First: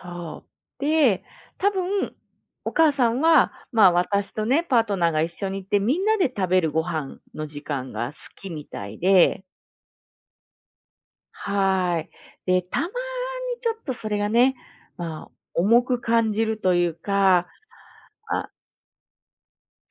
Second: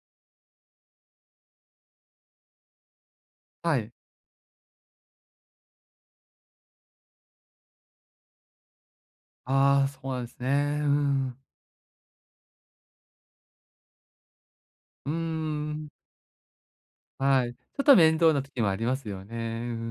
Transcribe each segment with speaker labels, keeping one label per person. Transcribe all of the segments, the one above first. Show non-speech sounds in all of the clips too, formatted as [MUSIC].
Speaker 1: そう。で、多分お母さんは、
Speaker 2: はい。
Speaker 1: ま、私とね、パートナーが一緒に行って、みんなで食べるご飯の時間が好きみたいで。
Speaker 2: あ、そうなんですね。うん。
Speaker 1: はい。で、たまにちょっとそれがね、
Speaker 2: うー
Speaker 1: ま、重
Speaker 2: ん。
Speaker 1: く感じるというか。
Speaker 2: はい、ちょっと面倒な
Speaker 1: あ
Speaker 2: 時もありますよね。う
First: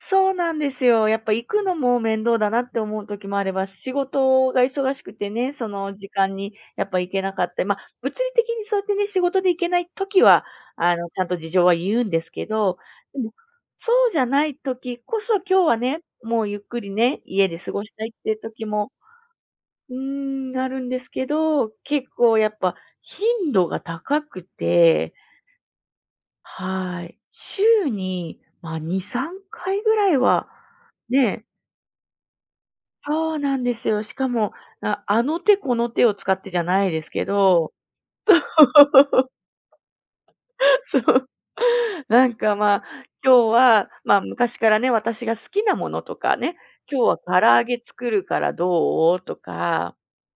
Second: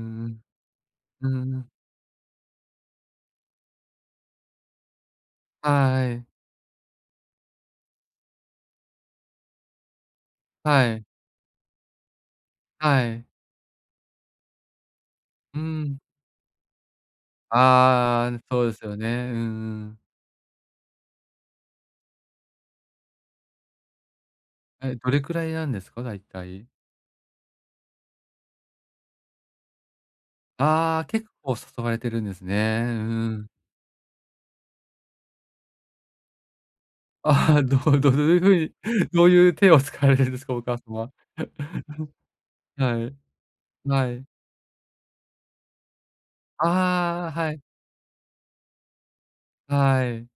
Speaker 1: そうなんですよ。やっ
Speaker 2: うんう
Speaker 1: ぱ
Speaker 2: ん。う
Speaker 1: 行
Speaker 2: んう
Speaker 1: く
Speaker 2: ん。
Speaker 1: のも面倒だなって思う時もあれば、仕事が忙しくてね、その時
Speaker 2: はい。
Speaker 1: 間にやっぱ行けなかった、ま、物理的にそうやってね、仕事で行けない時は、
Speaker 2: は
Speaker 1: あ
Speaker 2: い。
Speaker 1: の、ちゃんと事情は言うんですけど、
Speaker 2: は
Speaker 1: で
Speaker 2: い。
Speaker 1: もそうじゃない時こそ、
Speaker 2: う
Speaker 1: 今日はね、
Speaker 2: ん。
Speaker 1: もうゆっくりね、家で過ごしたいっ
Speaker 2: あ
Speaker 1: ていう
Speaker 2: あ、そ
Speaker 1: 時
Speaker 2: うです
Speaker 1: も
Speaker 2: よね。うんう
Speaker 1: う
Speaker 2: ん。
Speaker 1: ーん、あるんですけど、結構やっぱ、頻度が高く
Speaker 2: え、ど
Speaker 1: て。
Speaker 2: れくらいなんですか？大体。
Speaker 1: はい。週に、ま、2、3回ぐらいは、
Speaker 2: あ、結
Speaker 1: ね。
Speaker 2: 構誘われてるんですね。[UNINTELLIGIBLE] う
Speaker 1: そう
Speaker 2: ん。
Speaker 1: なんですよ。しかも、なあの手この手を使ってじゃないですけ
Speaker 2: あ、
Speaker 1: ど。
Speaker 2: どうどういう風に、どう
Speaker 1: [LAUGHS]
Speaker 2: いう手を使われるんですか、お母さ
Speaker 1: そ
Speaker 2: ま
Speaker 1: う。
Speaker 2: は。
Speaker 1: なんか、
Speaker 2: [LAUGHS]
Speaker 1: ま、
Speaker 2: はい。
Speaker 1: 「今日は」
Speaker 2: は
Speaker 1: ま、
Speaker 2: い。
Speaker 1: 昔からね、私が好きなものとかね、「今日
Speaker 2: ああ、
Speaker 1: は唐
Speaker 2: はい。
Speaker 1: 揚げ作るからどう？」とか。
Speaker 2: はい。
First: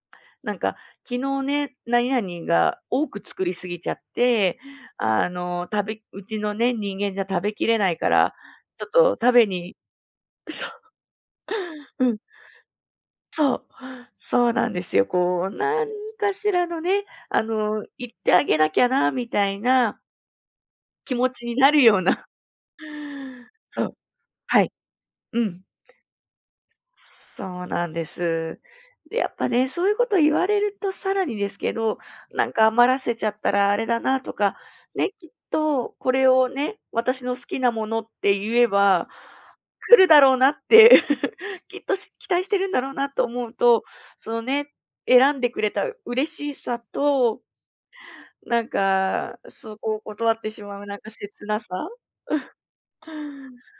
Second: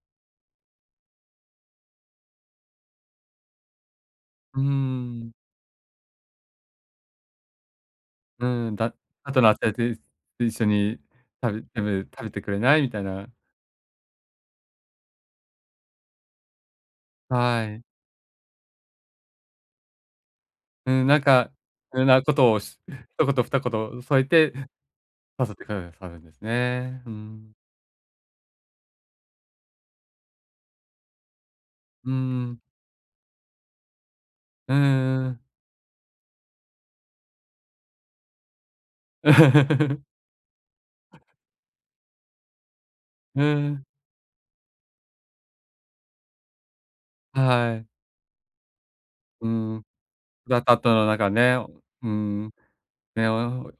Speaker 1: なんか、「昨日ね、何々が多く作りすぎちゃって、
Speaker 2: うー
Speaker 1: あ
Speaker 2: ん。
Speaker 1: の、食べうちのね、人間じゃ食べきれないから、
Speaker 2: うん。
Speaker 1: ちょっ
Speaker 2: 「だ
Speaker 1: と食
Speaker 2: 後
Speaker 1: べ
Speaker 2: の
Speaker 1: に」
Speaker 2: [UNINTELLIGIBLE] 一
Speaker 1: そ
Speaker 2: 緒に、食べ食べる
Speaker 1: う。うん。
Speaker 2: 食べてくれない？」みたいな。
Speaker 1: そう、そうなんですよ。こう、何かしらのね、あ
Speaker 2: はい。
Speaker 1: の、行ってあげなきゃな、みたいな
Speaker 2: うん、
Speaker 1: 気
Speaker 2: なん
Speaker 1: 持ち
Speaker 2: か、
Speaker 1: になるよ
Speaker 2: い
Speaker 1: う
Speaker 2: ろんな
Speaker 1: な。
Speaker 2: ことをし一言二
Speaker 1: そう。
Speaker 2: 言添えて、
Speaker 1: はい。う
Speaker 2: 誘っ
Speaker 1: ん。
Speaker 2: てくださるんですね。うん。
Speaker 1: そうなんです。で、やっぱね、そういうこと言われるとさらにですけど、
Speaker 2: うん
Speaker 1: な
Speaker 2: う
Speaker 1: ん
Speaker 2: ん。
Speaker 1: か余らせちゃったらあれだな、とか、
Speaker 2: う
Speaker 1: ね、
Speaker 2: ん
Speaker 1: き
Speaker 2: う
Speaker 1: っ
Speaker 2: ん。
Speaker 1: とこれをね、私の好きなものって言えば、
Speaker 2: う
Speaker 1: 来
Speaker 2: ん。
Speaker 1: るだろうなって、[LAUGHS] きっと期待してるんだろうな、と
Speaker 2: う
Speaker 1: 思うと、
Speaker 2: ん。
Speaker 1: そのね、選んでくれた嬉しさ
Speaker 2: あ、
Speaker 1: と
Speaker 2: はい。
Speaker 1: なんか、
Speaker 2: う
Speaker 1: そ
Speaker 2: ん。
Speaker 1: こを断って
Speaker 2: だ
Speaker 1: し
Speaker 2: った
Speaker 1: ま
Speaker 2: っ
Speaker 1: う
Speaker 2: た
Speaker 1: なん
Speaker 2: の
Speaker 1: か
Speaker 2: なんか
Speaker 1: 切
Speaker 2: ね
Speaker 1: なさ。
Speaker 2: うん。ね [UNINTELLIGIBLE] お、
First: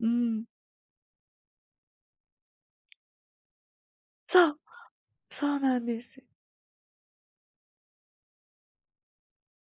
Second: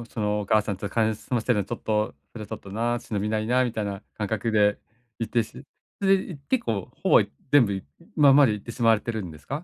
Speaker 1: う
Speaker 2: その
Speaker 1: ん。
Speaker 2: お母さんとかねすませるのちょっと、それはちょっとな、忍びないな、みたいな感
Speaker 1: そ
Speaker 2: 覚
Speaker 1: う、
Speaker 2: で行って
Speaker 1: そう
Speaker 2: し
Speaker 1: なんで
Speaker 2: それ
Speaker 1: す。
Speaker 2: でい結構ほぼ、全部今まで行ってしまわれてるんですか？